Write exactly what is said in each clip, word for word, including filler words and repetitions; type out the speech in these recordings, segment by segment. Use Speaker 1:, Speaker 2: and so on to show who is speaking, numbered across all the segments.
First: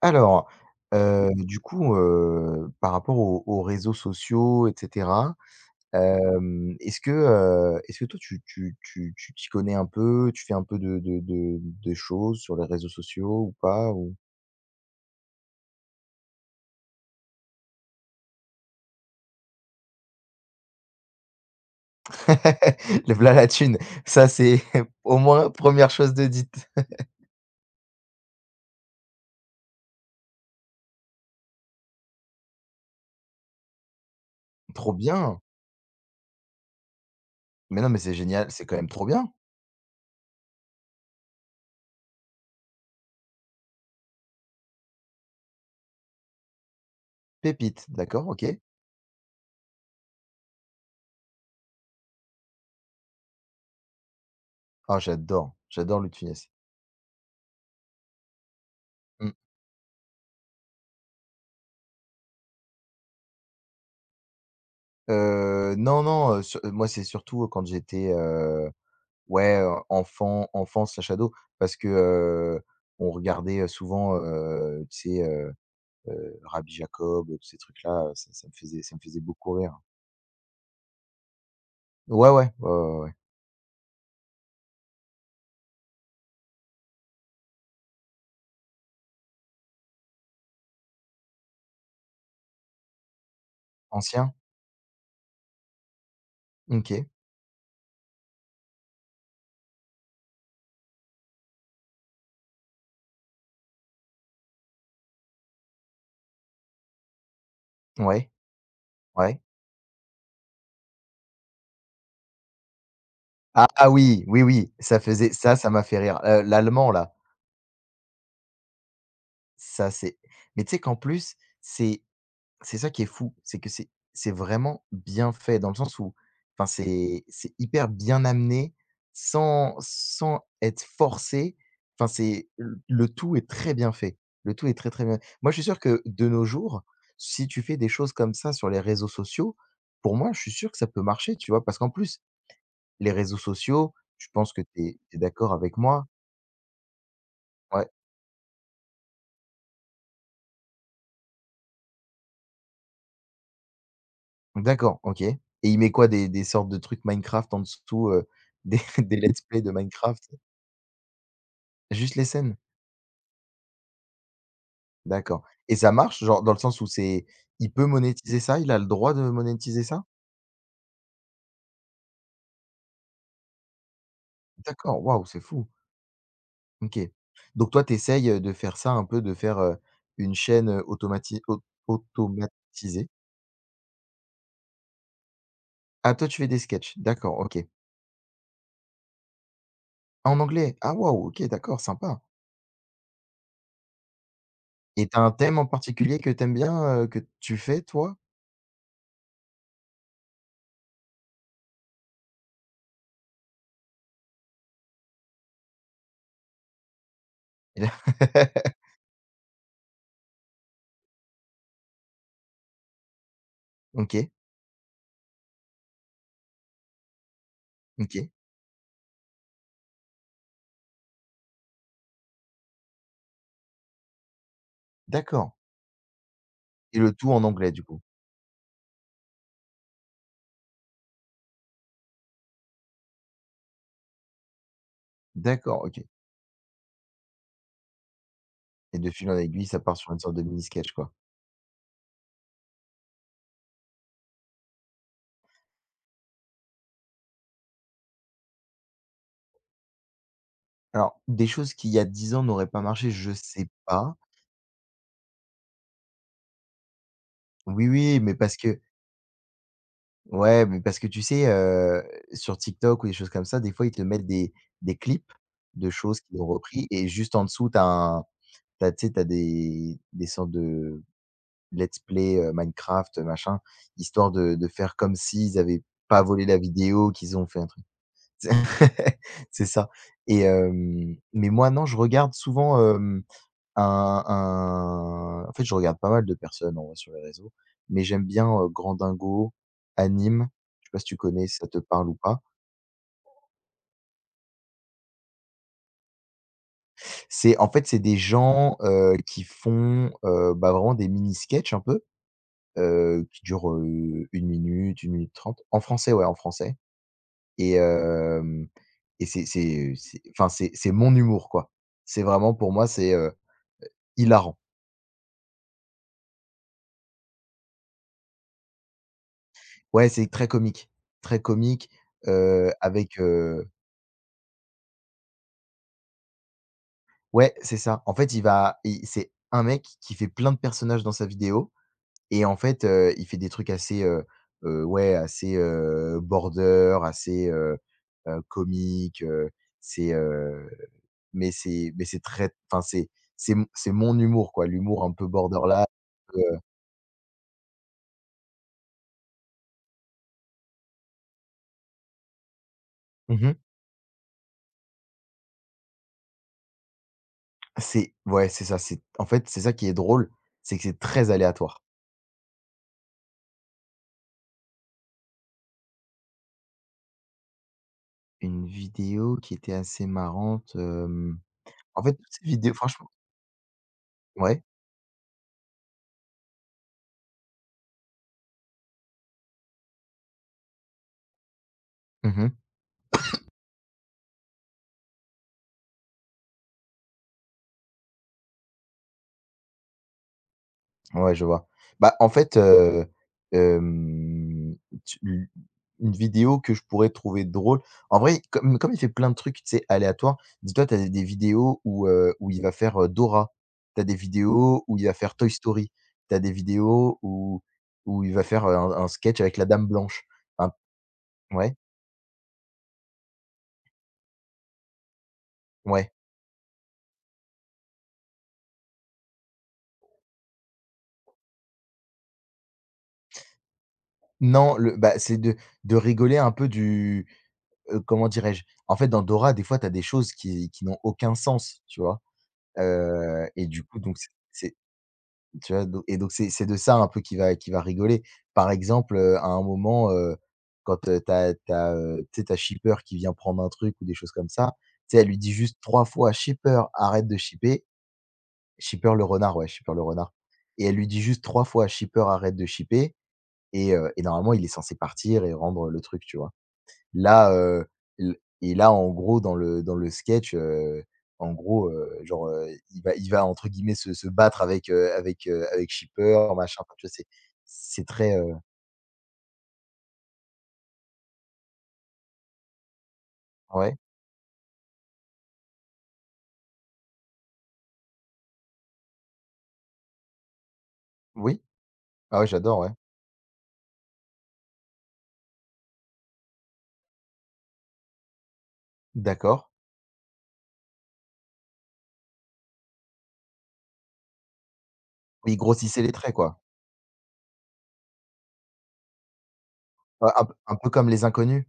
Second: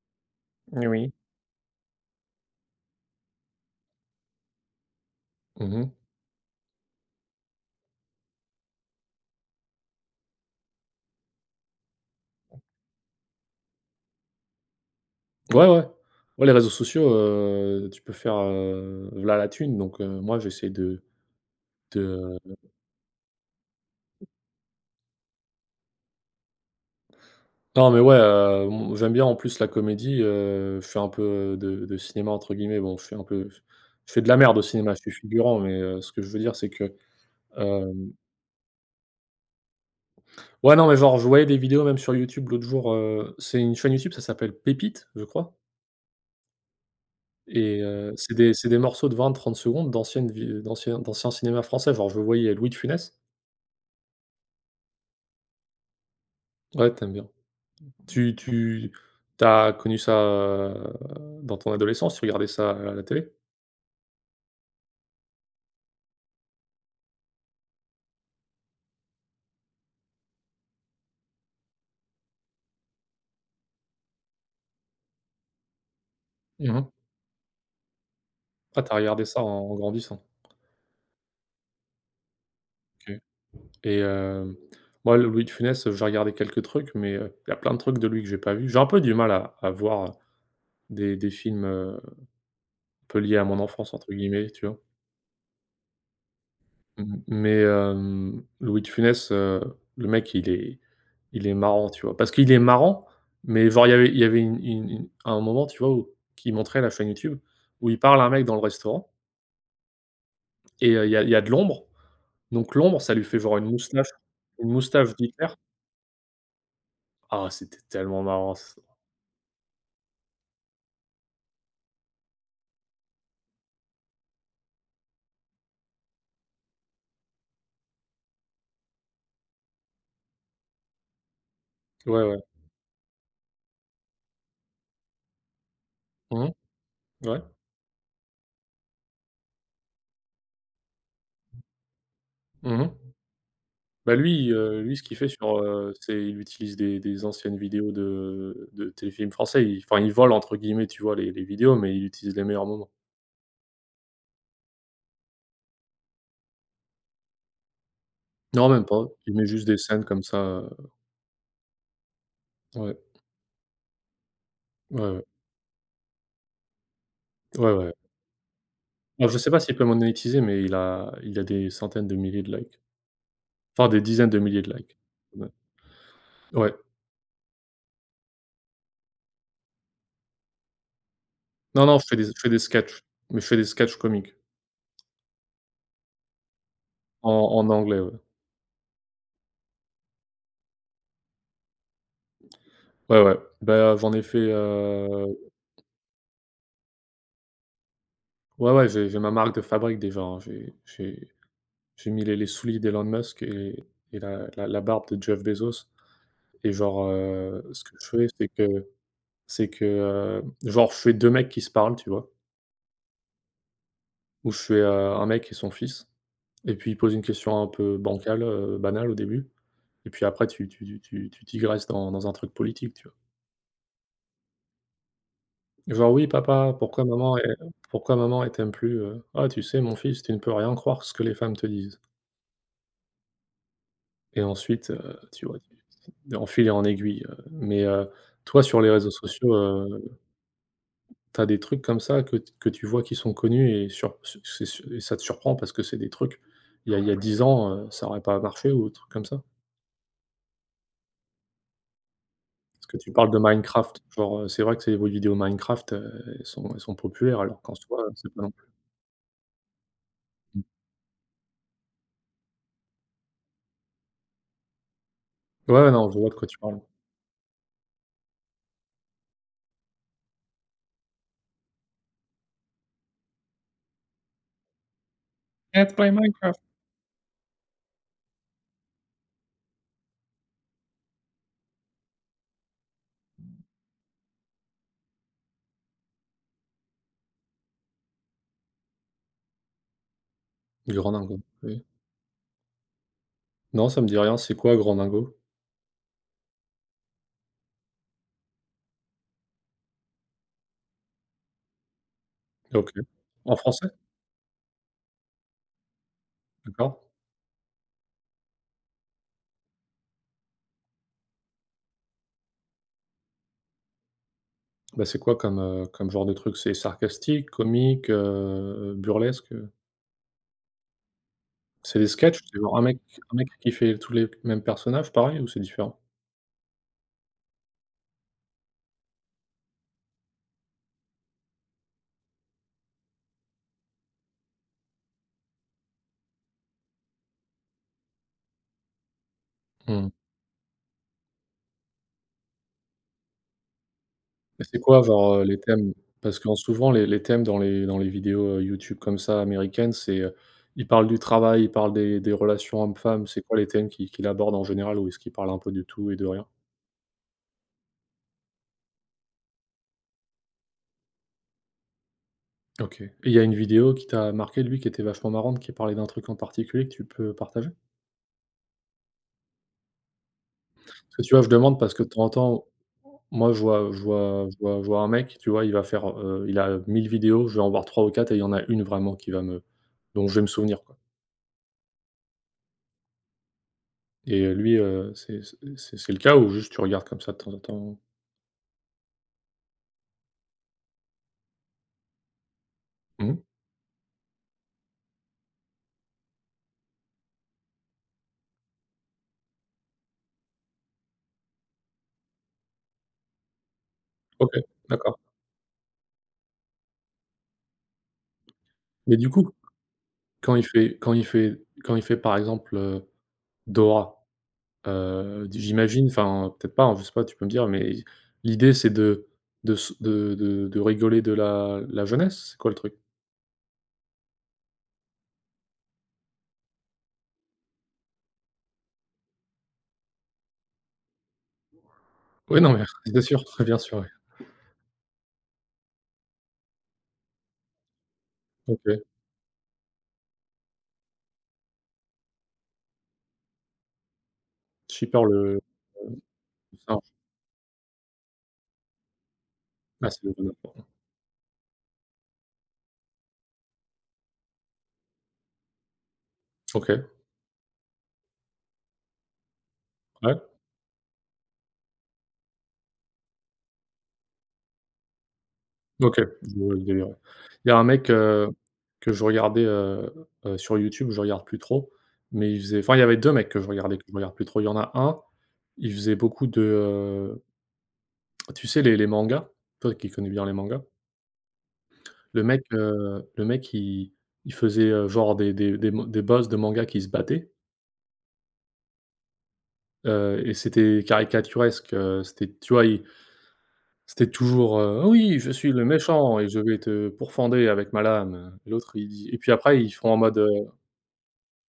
Speaker 1: Alors,
Speaker 2: Eh oui.
Speaker 1: Mmh. Du coup, heu, par rapport aux aux réseaux sociaux et cetera,
Speaker 2: Mmh mh.
Speaker 1: hem, est-ce que, heu, est-ce que toi tu tu tu tu t'y connais un peu? Tu fais un peu de de de de choses sur les réseaux sociaux ou pas? Ou
Speaker 2: Ouais, ouais. Ouais, les réseaux sociaux, heu, tu peux faire, heu, v'là la thune, donc heu, moi j'essaie de de
Speaker 1: le v'là la thune! Ça c'est au moins première chose de dite.
Speaker 2: Non mais ouais, heu, m j'aime bien en plus la comédie, heu, je fais un peu de de «cinéma» entre guillemets. Bon je fais un peu, je fais de la merde au
Speaker 1: Trop
Speaker 2: cinéma, je suis
Speaker 1: bien!
Speaker 2: figurant. Mais heu, ce que je veux dire c'est que,
Speaker 1: Mais non, mais c'est
Speaker 2: hem
Speaker 1: génial, c'est quand même trop bien!
Speaker 2: ouais, non mais genre je voyais des vidéos même sur YouTube l'autre jour. Heu, c'est une chaîne YouTube, ça s'appelle Pépites je crois. Et
Speaker 1: Pépite,
Speaker 2: heu,
Speaker 1: d'accord,
Speaker 2: c'est
Speaker 1: OK.
Speaker 2: des c'est des morceaux de vingt trente secondes d'anciennes vi d'anciens d'anciens cinéma français, genre je voyais Louis de Funès.
Speaker 1: Ah j'adore, j'adore Louis de Funès.
Speaker 2: Ouais, tu aimes bien. Tu tu
Speaker 1: Mmh.
Speaker 2: tu as connu ça, heu, dans ton adolescence? Tu regardais ça à la télé?
Speaker 1: Heu, non, non, heu, sur euh, moi c'est surtout quand j'étais, ouais, heu, enfant enfant/ado parce que, heu, on regardait, heu, souvent, heu, tu sais, heu heu, Rabbi
Speaker 2: Mmh.
Speaker 1: Jacob, tous ces trucs-là, heu, ça ça me faisait
Speaker 2: Ah, t'as
Speaker 1: ça me faisait
Speaker 2: regardé ça en
Speaker 1: beaucoup
Speaker 2: en
Speaker 1: rire.
Speaker 2: grandissant.
Speaker 1: Ouais, ouais, ouais, ouais,
Speaker 2: OK.
Speaker 1: ouais.
Speaker 2: Et hem, moi, le Louis de Funès, j'ai regardé quelques trucs, mais il y a plein de trucs de lui que j'ai pas vu. J'ai un peu du mal à à voir des des films, heu, un peu liés à mon enfance, entre
Speaker 1: Ancien?
Speaker 2: guillemets, tu vois?
Speaker 1: OK.
Speaker 2: Mmh, mais hem, Louis de Funès, heu, le mec il est il est marrant, tu vois? Parce qu'il est marrant, mais genre il y avait il y avait une une une un moment, tu vois, où qui montrait la chaîne YouTube, où il parle à
Speaker 1: Ouais,
Speaker 2: un mec dans le restaurant.
Speaker 1: ouais.
Speaker 2: Et heu, il y a il y a de l'ombre, donc l'ombre, ça lui fait genre une
Speaker 1: Ah ah,
Speaker 2: moustache,
Speaker 1: oui, oui,
Speaker 2: une
Speaker 1: oui, ça
Speaker 2: moustache
Speaker 1: faisait
Speaker 2: d'Hitler.
Speaker 1: ça, ça m'a fait rire. Heu, l'allemand là,
Speaker 2: Ah, c'était tellement marrant ç
Speaker 1: ça c'est mais tu sais qu'en plus, c'est C'est ça qui est fou, c'est que c'est c'est vraiment bien fait dans le sens où, enfin, c'est c'est hyper bien amené sans sans être forcé. Enfin,
Speaker 2: Ouais, ouais.
Speaker 1: c'est le le tout est très bien fait. Le tout est très, très bien. Moi je suis sûr que de nos
Speaker 2: Mhm.
Speaker 1: jours,
Speaker 2: Ouais.
Speaker 1: si tu fais des choses comme ça sur les réseaux sociaux, pour moi je suis sûr que ça peut marcher, tu vois? Parce qu'en plus
Speaker 2: Mhm.
Speaker 1: les réseaux sociaux,
Speaker 2: Bah,
Speaker 1: je
Speaker 2: lui,
Speaker 1: pense que
Speaker 2: heu,
Speaker 1: tu
Speaker 2: lui,
Speaker 1: es
Speaker 2: ce qu'il
Speaker 1: tu
Speaker 2: fait
Speaker 1: d'accord
Speaker 2: sur,
Speaker 1: avec
Speaker 2: heu,
Speaker 1: moi?
Speaker 2: c'est il utilise des des anciennes
Speaker 1: Ouais,
Speaker 2: vidéos de de téléfilms français. Il, enfin, il «vole» entre guillemets, tu vois, les les vidéos, mais il utilise les meilleurs moments.
Speaker 1: d'accord, OK. Et il met quoi? Des des sortes de trucs Minecraft en dessous, heu,
Speaker 2: Non,
Speaker 1: des
Speaker 2: même pas.
Speaker 1: des
Speaker 2: Il
Speaker 1: let's
Speaker 2: met
Speaker 1: play
Speaker 2: juste
Speaker 1: de
Speaker 2: des scènes comme
Speaker 1: Minecraft?
Speaker 2: ça, heu,
Speaker 1: Juste les scènes?
Speaker 2: ouais, ouais, ouais,
Speaker 1: D'accord, et ça marche? Genre, dans le sens où c'est, il
Speaker 2: ouais,
Speaker 1: peut
Speaker 2: ouais.
Speaker 1: monétiser ça? Il a le droit de
Speaker 2: Alors je sais pas s'il
Speaker 1: monétiser
Speaker 2: peut
Speaker 1: ça?
Speaker 2: monétiser, mais il a il a des centaines de milliers de likes, enfin des dizaines de milliers de likes.
Speaker 1: D'accord, waouh, c'est
Speaker 2: Ouais,
Speaker 1: fou!
Speaker 2: ouais.
Speaker 1: OK. Donc toi, tu essayes, heu, de faire ça un peu, de faire, heu, une chaîne, heu, automati au
Speaker 2: Non, non, je fais des je fais des sketchs,
Speaker 1: automatisée?
Speaker 2: mais je fais des sketchs comiques
Speaker 1: Ah, toi, tu fais des sketchs? D'accord,
Speaker 2: en
Speaker 1: OK.
Speaker 2: en anglais, ouais.
Speaker 1: En anglais? Ah waouh, OK, d'accord, sympa.
Speaker 2: Ouais, ouais, bah, j'en ai fait,
Speaker 1: Et tu as un
Speaker 2: heu,
Speaker 1: thème en particulier que tu aimes bien, heu, que tu fais, toi?
Speaker 2: ouais, ouais, j'ai j'ai ma marque de fabrique déjà, hein. J'ai j'ai j'ai mis les les souliers d'Elon Musk et et la la la barbe de Jeff Bezos, et genre, heu, ce que je fais, c'est que, c'est que, heu, genre je fais deux mecs qui se parlent, tu vois?
Speaker 1: OK,
Speaker 2: Où je suis, heu, un mec et son fils, et puis il pose une question un peu
Speaker 1: OK,
Speaker 2: bancale, heu, banale au début, et puis après tu tu tu tu tu digresses dans dans un truc politique, tu vois?
Speaker 1: d'accord.
Speaker 2: Genre: «Oui papa,
Speaker 1: Et
Speaker 2: pourquoi
Speaker 1: le tout
Speaker 2: maman
Speaker 1: en
Speaker 2: elle
Speaker 1: anglais, du coup?
Speaker 2: pourquoi maman elle t'aime plus?» heu, «Ah tu sais mon fils, tu ne peux rien croire ce que les femmes te disent.» Et ensuite, heu, tu vois?
Speaker 1: D'accord, OK.
Speaker 2: En fil et en aiguille, heu, mais, heu, toi sur les
Speaker 1: Et de
Speaker 2: réseaux
Speaker 1: fil en
Speaker 2: sociaux,
Speaker 1: aiguille, ça part
Speaker 2: heu,
Speaker 1: sur une sorte de mini sketch, quoi?
Speaker 2: tu des trucs comme ça que que tu vois qui sont connus et sur... c'est... et ça te surprend parce que c'est des trucs, il y a il y a dix ans, heu, ça aurait pas marché, ou des trucs comme ça?
Speaker 1: Alors, des choses qui il y a dix ans n'auraient pas
Speaker 2: Parce que
Speaker 1: marché,
Speaker 2: tu
Speaker 1: je
Speaker 2: parles de
Speaker 1: sais
Speaker 2: Minecraft,
Speaker 1: pas.
Speaker 2: genre, euh, c'est vrai que ces les jeux vidéo Minecraft, heu, elles sont elles sont populaires alors qu'en
Speaker 1: Oui,
Speaker 2: soi,
Speaker 1: oui,
Speaker 2: c'est
Speaker 1: mais
Speaker 2: pas non
Speaker 1: parce
Speaker 2: plus...
Speaker 1: que, ouais,
Speaker 2: mmh.
Speaker 1: mais parce que tu sais, heu, sur TikTok ou des choses comme ça, des fois, ils te mettent des des clips
Speaker 2: Ouais,
Speaker 1: de
Speaker 2: ouais, non, je
Speaker 1: choses
Speaker 2: vois de
Speaker 1: qu'ils ont
Speaker 2: quoi tu parles.
Speaker 1: repris et juste en dessous, t'as as un, tu tu sais, t'as des des sortes de let's play, heu, Minecraft, machin, histoire de de faire comme s'ils avaient
Speaker 2: Let's play
Speaker 1: pas volé
Speaker 2: Minecraft.
Speaker 1: la vidéo, qu'ils ont fait un truc. C'est ça. Et hem, mais moi non, je regarde souvent, hem Un un en fait, je regarde pas mal de personnes en vrai sur les réseaux, mais j'aime bien, heu, Grand Dingo, Anime. Je sais pas si tu
Speaker 2: Grandingo,
Speaker 1: connais, si ça te
Speaker 2: oui.
Speaker 1: parle ou pas?
Speaker 2: Non, ça me dit rien, c'est quoi Grandingo?
Speaker 1: C'est en fait, c'est des gens, heu, qui font, heu, bah, vraiment des mini sketchs un peu,
Speaker 2: OK.
Speaker 1: heu, qui
Speaker 2: En
Speaker 1: durent, heu,
Speaker 2: français?
Speaker 1: une minute, une minute trente, en français, ouais, en français.
Speaker 2: D'accord.
Speaker 1: Et hem et c'est c'est c'est enfin, c'est c'est mon humour, quoi. C'est vraiment pour moi, c'est, heu, hilarant.
Speaker 2: Bah, c'est quoi comme, heu, comme genre de truc? C'est sarcastique, comique, heu, burlesque, heu?
Speaker 1: Ouais, c'est très comique, très comique,
Speaker 2: C'est des sketchs? C'est
Speaker 1: heu,
Speaker 2: genre un mec
Speaker 1: avec,
Speaker 2: un mec
Speaker 1: heu
Speaker 2: qui fait tous les mêmes personnages pareil, ou c'est différent?
Speaker 1: ouais, c'est ça. En fait, il va il c'est un mec qui fait plein de personnages dans sa vidéo et en fait, heu, il fait des trucs assez, heu heu, ouais, assez, heu, border, assez, heu heu, comique, heu,
Speaker 2: Mmh.
Speaker 1: c'est, heu, mais c'est mais c'est très, enfin, c'est c'est mon c'est mon humour,
Speaker 2: Mais
Speaker 1: quoi,
Speaker 2: c'est quoi
Speaker 1: l'humour un peu
Speaker 2: genre, heu, les
Speaker 1: borderline,
Speaker 2: thèmes? Parce que
Speaker 1: heu
Speaker 2: souvent les les thèmes dans les dans les vidéos, heu, YouTube comme ça américaines, c'est, heu, ils parlent du travail, ils parlent des des relations hommes-femmes. C'est
Speaker 1: mmh
Speaker 2: quoi les thèmes qu'il qu'il aborde en général, ou est-ce qu'il parle un peu de tout et de rien?
Speaker 1: c'est, ouais, c'est ça, c'est, en fait, c'est ça qui est drôle, c'est que c'est très aléatoire.
Speaker 2: OK. Et il y a une vidéo qui t'a marqué, lui, qui était vachement marrante, qui parlait d'un truc en particulier, que tu peux partager?
Speaker 1: Une vidéo qui était assez marrante,
Speaker 2: Parce que tu
Speaker 1: hem,
Speaker 2: vois, je demande parce que
Speaker 1: en
Speaker 2: de
Speaker 1: fait,
Speaker 2: temps
Speaker 1: toutes
Speaker 2: en
Speaker 1: ces
Speaker 2: temps,
Speaker 1: vidéos franchement,
Speaker 2: moi je vois je vois je
Speaker 1: ouais?
Speaker 2: vois je vois un mec, tu vois, il va faire, heu, il a mille vidéos, je vais en voir trois ou quatre, et il y en a une vraiment qui va me dont je vais me souvenir, quoi.
Speaker 1: Mmh.
Speaker 2: Et heu, lui, heu, c'est c'est c'est le cas, ou juste tu regardes comme ça de temps en temps?
Speaker 1: Ouais, je vois. Bah, en fait, heu,
Speaker 2: Mmh.
Speaker 1: hem, tu u une vidéo que je pourrais trouver drôle en vrai, comme comme il fait plein de trucs, tu sais, aléatoires, dis-toi, tu as des vidéos où, heu, où il va faire, heu, Dora, tu as des
Speaker 2: OK,
Speaker 1: vidéos où il va
Speaker 2: d'accord.
Speaker 1: faire Toy Story, tu as des vidéos où où il va faire, heu, un un
Speaker 2: Mais du
Speaker 1: sketch
Speaker 2: coup,
Speaker 1: avec la Dame Blanche.
Speaker 2: quand il
Speaker 1: Un
Speaker 2: fait, quand il fait
Speaker 1: Ouais,
Speaker 2: quand il fait par exemple, heu, Dora, heu, j'imagine,
Speaker 1: ouais.
Speaker 2: enfin peut-être pas, hein, je sais pas, tu peux me dire, mais l'idée c'est de de s de de de rigoler de la la jeunesse? C'est quoi le truc?
Speaker 1: Non, le bah, c'est de de rigoler un peu du, heu, comment dirais-je? En fait, dans Dora, des fois, tu as des choses qui qui n'ont aucun sens, tu vois?
Speaker 2: Oui, non mais bien sûr,
Speaker 1: Heu et
Speaker 2: bien
Speaker 1: du
Speaker 2: sûr,
Speaker 1: coup,
Speaker 2: ouais.
Speaker 1: donc c'est c'est tu vois? Do Et donc c'est c'est de ça un peu qu'il va qu'il va rigoler. Par
Speaker 2: OK.
Speaker 1: exemple, heu, à un moment, heu, quand, heu, tu as tu as, heu, tu sais, tu as Shipper qui vient prendre un truc ou des choses comme ça, tu sais,
Speaker 2: Super
Speaker 1: elle lui dit
Speaker 2: le
Speaker 1: juste trois fois:
Speaker 2: le
Speaker 1: «Shipper,
Speaker 2: singe.
Speaker 1: arrête de shipper». Shipper le renard, ouais, Shipper le
Speaker 2: Ah c'est
Speaker 1: renard,
Speaker 2: le
Speaker 1: et
Speaker 2: bonhomme.
Speaker 1: elle lui dit juste trois fois: «Shipper, arrête de shipper». Et heu et normalement, il est censé partir et rendre le truc, tu vois?
Speaker 2: OK,
Speaker 1: Là, heu, l Et là, en gros, dans le dans le
Speaker 2: ouais.
Speaker 1: sketch, heu, en gros, heu, genre, heu, il va il va, entre guillemets, se se battre avec, heu, avec, heu, avec
Speaker 2: OK,
Speaker 1: Chipper,
Speaker 2: je vois le
Speaker 1: machin, enfin, tu
Speaker 2: délire,
Speaker 1: vois?
Speaker 2: ouais.
Speaker 1: C'est
Speaker 2: Il y a un
Speaker 1: c'est
Speaker 2: mec,
Speaker 1: très,
Speaker 2: heu,
Speaker 1: heu
Speaker 2: que je regardais, heu heu, sur YouTube, je regarde plus trop, mais il faisait, enfin, il y avait deux mecs que je
Speaker 1: ouais,
Speaker 2: regardais, que je regarde plus trop. Il y en a un, il faisait beaucoup de, heu, tu sais les les mangas? Toi qui connais bien les mangas.
Speaker 1: oui, ah
Speaker 2: Le
Speaker 1: ouais,
Speaker 2: mec,
Speaker 1: j'adore, ouais,
Speaker 2: heu, le mec il il faisait, heu, genre des des des mo des boss de mangas qui se battaient,
Speaker 1: d'accord.
Speaker 2: heu et c'était caricaturesque, heu, c'était, tu vois, il c'était toujours, heu: «Oui, je
Speaker 1: Il
Speaker 2: suis le
Speaker 1: grossissait les traits,
Speaker 2: méchant et
Speaker 1: quoi?
Speaker 2: je vais te pourfender avec ma lame». Et l'autre il dit, et puis après ils font en
Speaker 1: Un
Speaker 2: mode,
Speaker 1: un peu
Speaker 2: euh,
Speaker 1: un peu comme Les Inconnus?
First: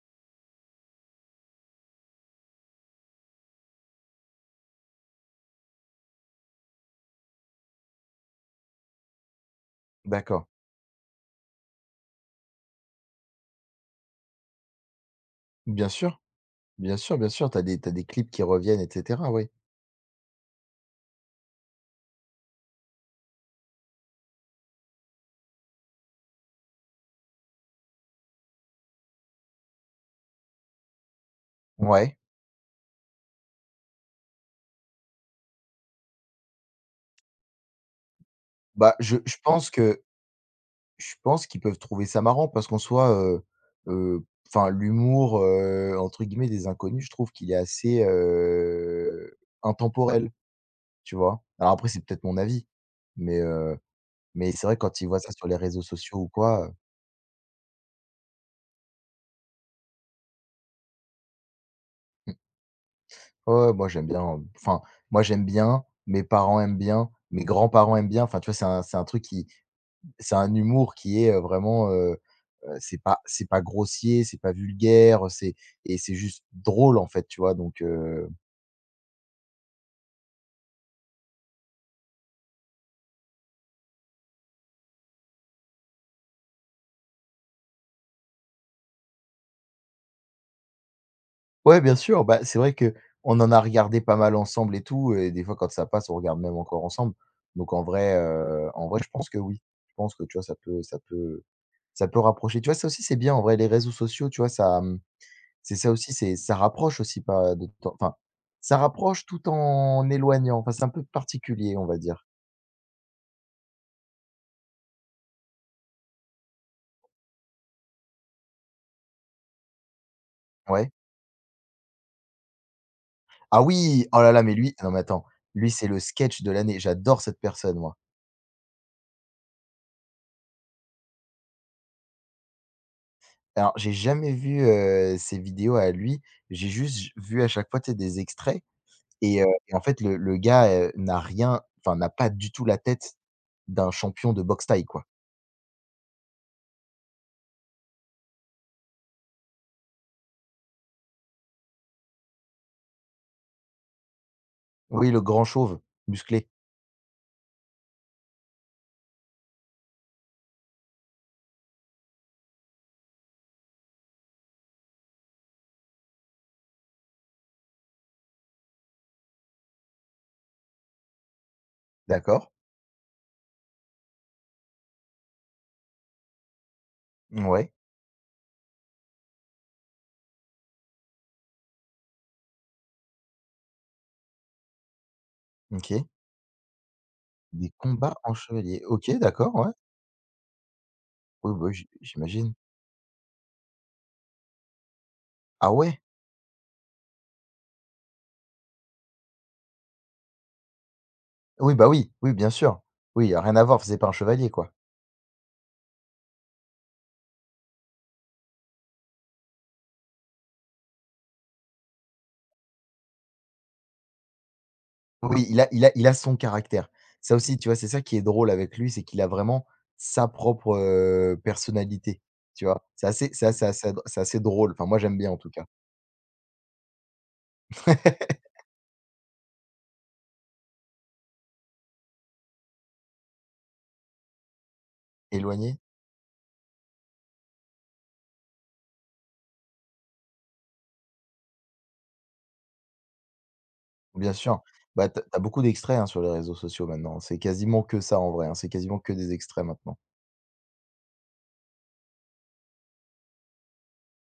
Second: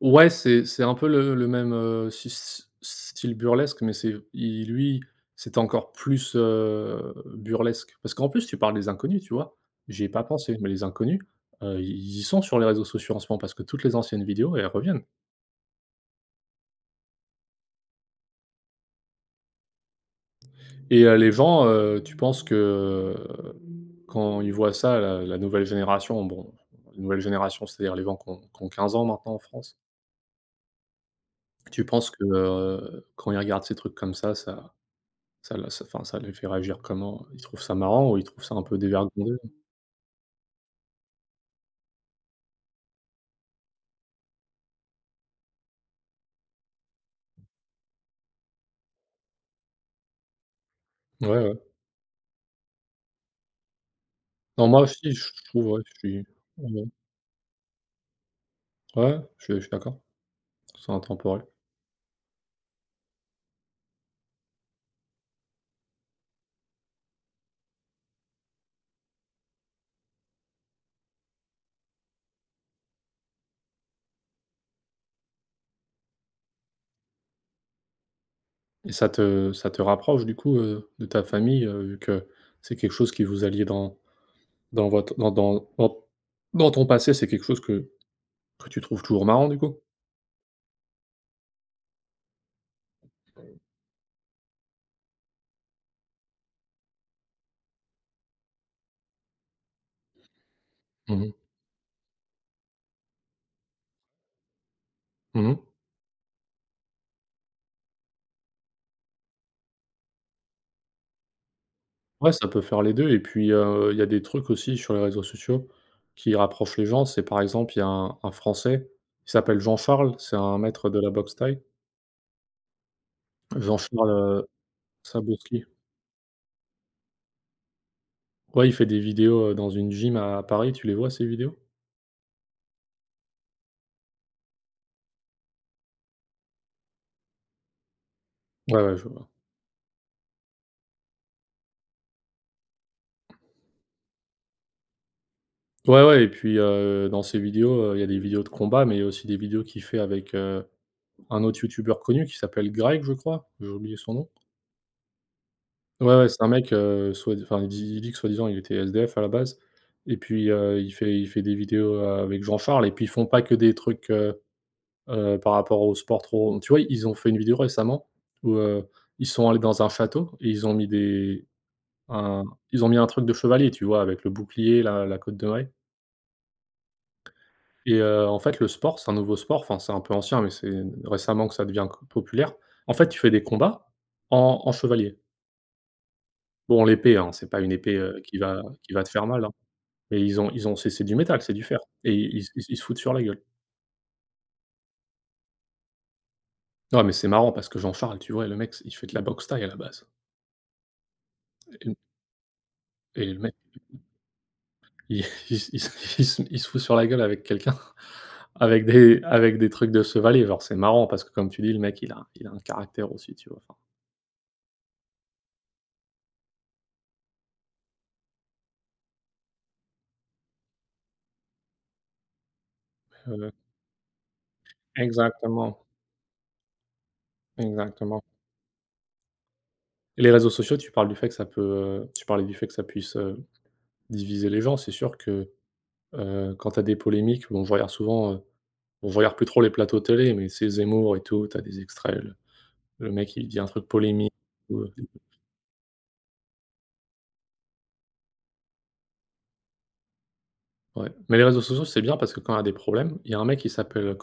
Speaker 2: ouais, c'est c'est un peu le le même, heu, sty s style burlesque, mais c'est il lui, c'était encore plus, heu, burlesque. Parce qu'en plus, tu parles des Inconnus, tu vois? J'y ai pas
Speaker 1: D'accord.
Speaker 2: pensé, mais les Inconnus, heu, ils y sont sur les réseaux sociaux en ce moment parce que toutes les anciennes vidéos, elles reviennent.
Speaker 1: Bien sûr, bien sûr, bien sûr, t'as des t'as des clips qui reviennent et cetera, oui.
Speaker 2: Et heu, les gens, heu, tu penses que, euh, quand ils voient ça, la la nouvelle génération, bon, la nouvelle génération, c'est-à-dire les gens qui ont qui ont quinze ans maintenant en France, tu penses
Speaker 1: Ouais,
Speaker 2: que, heu, quand ils regardent ces trucs comme ça, ça Ça la ça enfin, ça les fait réagir comment? Ils trouvent ça marrant, ou ils trouvent ça un peu
Speaker 1: bah, je
Speaker 2: dévergondé?
Speaker 1: je pense que Je pense qu'ils peuvent trouver ça marrant parce qu'en soi, heu heu, enfin, l'humour, heu, entre guillemets «des inconnus», je trouve qu'il est assez, heu, intemporel, tu
Speaker 2: Ouais,
Speaker 1: vois?
Speaker 2: ouais.
Speaker 1: Alors après, c'est peut-être mon avis, mais heu, mais c'est
Speaker 2: Non,
Speaker 1: vrai
Speaker 2: moi
Speaker 1: quand ils
Speaker 2: aussi,
Speaker 1: voient
Speaker 2: je
Speaker 1: ça sur les
Speaker 2: trouve,
Speaker 1: réseaux
Speaker 2: ouais, je
Speaker 1: sociaux
Speaker 2: suis
Speaker 1: ou quoi,
Speaker 2: ouais, ouais, je suis je suis d'accord, c'est intemporel.
Speaker 1: heu, ouais, ouais, moi j'aime bien, heu, enfin, moi j'aime bien, mes parents aiment bien, mes grands-parents aiment bien, enfin tu vois? C'est un c'est un truc qui, c'est un humour qui est, heu, vraiment, heu heu, c'est pas c'est pas grossier, c'est pas vulgaire, c'est et c'est juste drôle en fait, tu vois? Donc heu
Speaker 2: Et ça te ça te rapproche du coup, heu, de ta famille, heu, vu que c'est quelque chose qui vous alliez dans dans votre dans dans dans dans ton passé, c'est quelque chose que que tu trouves toujours marrant du coup?
Speaker 1: ouais, bien sûr, bah, c'est vrai que on en a regardé pas mal ensemble et tout, et des fois quand ça passe, on regarde même encore ensemble. Donc en vrai, heu, en vrai, je pense que oui. Je pense que, tu vois, ça peut ça
Speaker 2: Mmh mh.
Speaker 1: peut ça peut rapprocher. Tu vois, ça aussi, c'est bien en vrai, les réseaux sociaux, tu vois, ça, mmh,
Speaker 2: Mmh.
Speaker 1: c'est ça aussi, c'est, ça rapproche aussi pas de temps, enfin, ça rapproche tout en éloignant. Enfin, c'est un peu particulier, on va dire.
Speaker 2: Ouais, ça peut faire les deux. Et puis, heu, il y a des trucs aussi sur les réseaux sociaux qui rapprochent les gens. C'est par exemple, il y a un un Français, il s'appelle Jean-Charles, c'est un
Speaker 1: Ouais.
Speaker 2: maître de la boxe thaï.
Speaker 1: Ah oui!
Speaker 2: Jean-Charles,
Speaker 1: Oh là là,
Speaker 2: heu,
Speaker 1: mais lui, non mais attends,
Speaker 2: Sabowski.
Speaker 1: lui, c'est le sketch de l'année. J'adore cette personne, moi.
Speaker 2: Ouais, il fait des vidéos, heu, dans une gym à Paris, tu les vois ces vidéos?
Speaker 1: Alors, j'ai jamais vu, heu, ses vidéos à lui. J'ai juste j vu à chaque fois, tu sais, des extraits.
Speaker 2: Ouais, ouais, je vois.
Speaker 1: Et heu et en fait, le le gars, heu, n'a rien, enfin, n'a pas du tout la tête d'un champion de boxe thaï, quoi.
Speaker 2: Ouais, ouais, et puis, heu, dans ses vidéos, heu, il y a des vidéos de combat, mais il y a aussi des vidéos qu'il fait avec, heu, un autre youtubeur connu qui s'appelle Greg, je crois, j'ai oublié son nom.
Speaker 1: Oui, le grand chauve,
Speaker 2: Ouais, ouais, c'est
Speaker 1: musclé.
Speaker 2: un mec, heu, soit, enfin, il dit il dit que soi-disant il était S D F à la base, et puis, heu, il fait il fait des vidéos, heu, avec Jean Charles, et puis ils font pas que des trucs, heu heu, par rapport au sport trop, tu vois? Ils ont fait une vidéo récemment où, heu, ils sont allés dans un château et ils ont mis des... un
Speaker 1: D'accord.
Speaker 2: ils ont mis un truc de chevalier, tu vois? Avec le bouclier, la la côte de mailles.
Speaker 1: Ouais,
Speaker 2: Et heu, en fait, le sport, c'est un nouveau sport, enfin, c'est un peu ancien, mais c'est récemment que ça devient co populaire. En fait, tu fais des combats en en chevalier.
Speaker 1: OK.
Speaker 2: Bon, l'épée, hein, c'est pas
Speaker 1: Des
Speaker 2: une épée,
Speaker 1: combats
Speaker 2: heu,
Speaker 1: en
Speaker 2: qui va
Speaker 1: chevalier.
Speaker 2: qui va te
Speaker 1: OK,
Speaker 2: faire mal, hein.
Speaker 1: d'accord, ouais.
Speaker 2: Mais ils ont ils ont c'est c'est du métal,
Speaker 1: Oui,
Speaker 2: c'est du
Speaker 1: bah, oui,
Speaker 2: fer,
Speaker 1: j
Speaker 2: et ils
Speaker 1: j'imagine.
Speaker 2: ils ils se foutent sur la gueule.
Speaker 1: Ah ouais?
Speaker 2: Non, mais c'est marrant parce que Jean-Charles, tu vois, le mec, il fait de la boxe thaï à la base,
Speaker 1: Oui, bah,
Speaker 2: et
Speaker 1: oui, oui, bien sûr.
Speaker 2: et
Speaker 1: Oui, y
Speaker 2: le
Speaker 1: a rien
Speaker 2: mec,
Speaker 1: à voir, enfin, c'est pas un chevalier, quoi.
Speaker 2: il il se il se il se il se fout sur la gueule avec quelqu'un, avec des avec des trucs de chevalier. Genre, c'est marrant parce que, comme tu dis, le mec, il a il a un caractère aussi, tu vois?
Speaker 1: Oui, il a il a il a son caractère. Ça aussi, tu vois, c'est ça qui est drôle avec lui, c'est qu'il a vraiment sa propre, heu, personnalité, tu vois? C'est assez
Speaker 2: Enfin,
Speaker 1: c'est
Speaker 2: heu
Speaker 1: assez assez c'est assez drôle. Enfin, moi, j'aime bien en tout cas.
Speaker 2: exactement, exactement. Et les réseaux sociaux, tu parles du fait que ça peut, heu, tu parlais du fait que ça puisse, heu, diviser les gens. C'est sûr que,
Speaker 1: Éloigné?
Speaker 2: heu, quand tu as des polémiques, bon, je regarde souvent, euh, on regarde plus trop les plateaux télé, mais c'est Zemmour et tout, tu as des extraits, le le mec il dit un truc
Speaker 1: Bien
Speaker 2: polémique,
Speaker 1: sûr.
Speaker 2: ou, heu
Speaker 1: Bah, t'as as beaucoup d'extraits, hein, sur les réseaux sociaux maintenant. C'est quasiment que ça en vrai, hein, c'est quasiment que des extraits maintenant.
Speaker 2: ouais. Mais les réseaux sociaux, c'est bien parce que quand il y a des problèmes, il y a un mec qui s'appelle, heu,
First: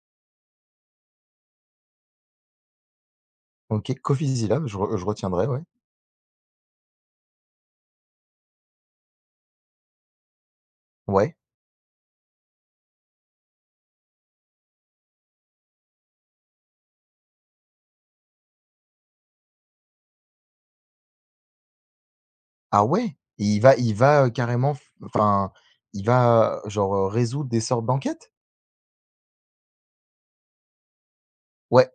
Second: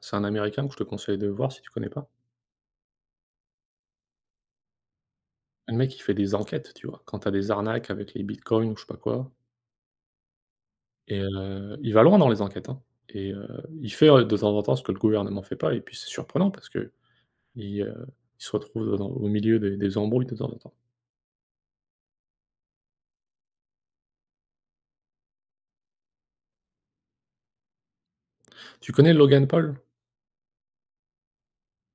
Speaker 2: c'est un américain que je te conseille de voir si tu connais pas.
Speaker 1: OK, Coffeezilla, je re je retiendrai, ouais.
Speaker 2: Le mec il fait des enquêtes, tu vois? Quand tu as des arnaques avec les bitcoins ou je sais pas quoi. Et
Speaker 1: Ouais.
Speaker 2: heu, il va loin dans les enquêtes, hein. Et heu, il fait, heu, de temps en temps, ce que le gouvernement fait pas, et puis c'est surprenant parce qu'il, heu, il se retrouve dans... au milieu des des embrouilles de temps en temps.
Speaker 1: Ah ouais? Et il va il va, heu, carrément, f enfin, il va, euh, genre, heu, résoudre des sortes d'enquêtes?
Speaker 2: Tu connais Logan Paul?
Speaker 1: Ouais.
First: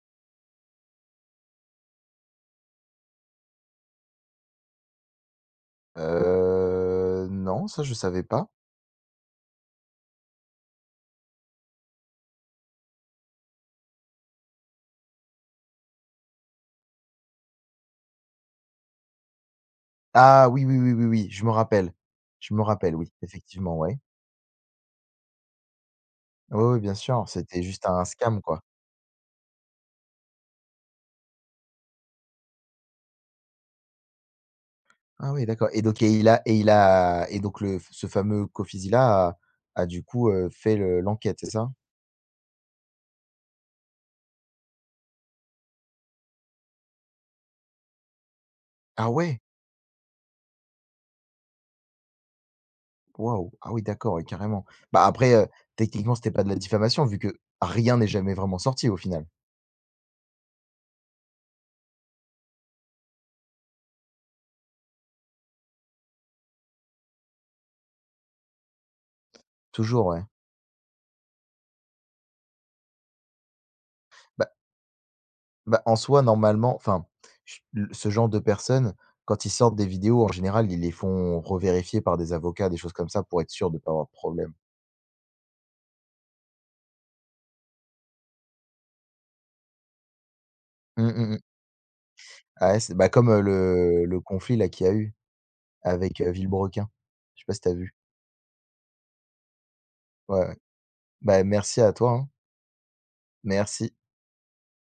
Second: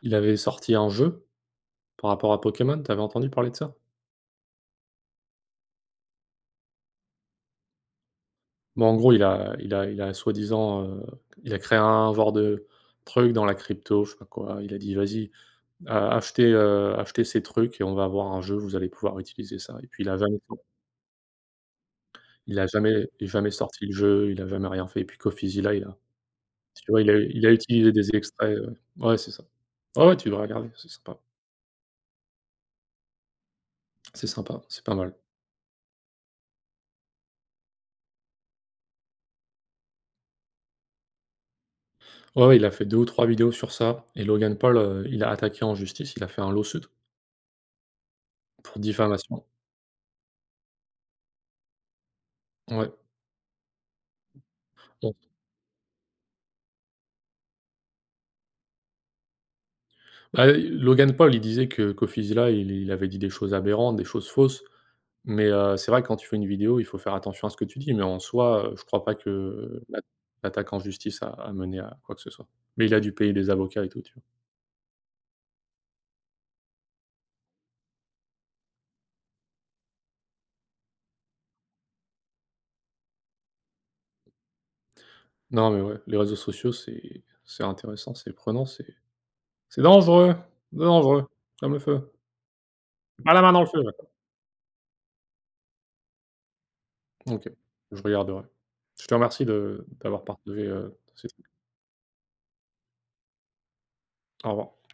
Speaker 2: Il avait sorti un jeu par rapport à Pokémon, tu avais entendu parler de ça?
Speaker 1: Heu, non, ça je savais pas.
Speaker 2: Bon, en gros, il a il a il a soi-disant, heu, il a créé un genre de truc dans la crypto, je sais pas quoi. Il a dit: «Vas-y, heu, achetez, heu, achetez ces trucs et on va avoir un jeu, vous allez pouvoir utiliser ça», et puis il a jamais
Speaker 1: Ah oui, oui, oui, oui, oui, je me rappelle. Je
Speaker 2: il
Speaker 1: me
Speaker 2: a
Speaker 1: rappelle,
Speaker 2: jamais
Speaker 1: oui,
Speaker 2: il a jamais
Speaker 1: effectivement,
Speaker 2: sorti le
Speaker 1: ouais.
Speaker 2: jeu, il a jamais rien fait, et puis Coffeezilla, il a...
Speaker 1: Oui, oui,
Speaker 2: tu
Speaker 1: bien
Speaker 2: vois, il a
Speaker 1: sûr,
Speaker 2: il a
Speaker 1: c'était juste
Speaker 2: utilisé
Speaker 1: un
Speaker 2: des
Speaker 1: scam,
Speaker 2: extraits,
Speaker 1: quoi.
Speaker 2: heu ouais, c'est ça. Ouais, ouais, tu devrais regarder, c'est sympa. C'est sympa, c'est pas mal.
Speaker 1: Ah oui, d'accord. Et donc et il a et il a et donc le ce fameux Coffizilla a a du coup, heu, fait le l'enquête, c'est ça?
Speaker 2: Ouais, ouais, il a fait deux ou trois vidéos sur ça, et Logan Paul, heu, il a attaqué en justice, il a fait un lawsuit pour
Speaker 1: Ah ouais?
Speaker 2: diffamation. Ouais.
Speaker 1: Waouh! Ah oui, d'accord, ouais, carrément. Bah, après, heu, techniquement, c'était pas de la diffamation vu que rien n'est jamais vraiment sorti au final.
Speaker 2: Bah, Logan Paul, il disait que qu'Offiziella, il il avait dit des choses aberrantes, des choses fausses, mais heu, c'est vrai que quand tu fais une vidéo, il faut faire attention à ce que tu dis, mais en soi, heu, je crois pas que l'a
Speaker 1: Toujours, ouais.
Speaker 2: l'attaque en justice a a mené à quoi que ce soit. Mais il a dû payer des avocats et tout, tu vois?
Speaker 1: Bah Bah, en soi, normalement, enfin, ch l ce genre de personnes, quand ils sortent des vidéos, en général, ils les font revérifier par des avocats, des choses comme ça, pour être sûr de ne pas avoir de problème.
Speaker 2: Non, mais ouais, les réseaux sociaux, c'est c'est intéressant, c'est prenant, c'est... c'est dangereux, c'est
Speaker 1: Mmh,
Speaker 2: dangereux
Speaker 1: mmh mh.
Speaker 2: comme le feu.
Speaker 1: Ah ouais, c'est bah, comme,
Speaker 2: Pas
Speaker 1: heu,
Speaker 2: la main dans le feu, ouais.
Speaker 1: le le conflit là qu'il y a eu avec, heu, Villebrequin. Je sais
Speaker 2: OK,
Speaker 1: pas si t'as vu?
Speaker 2: je regarderai. Je te remercie de d'avoir
Speaker 1: Ouais, ouais.
Speaker 2: partagé, heu, ces
Speaker 1: Bah,
Speaker 2: trucs.
Speaker 1: merci à toi, hein. Merci.
Speaker 2: Au revoir.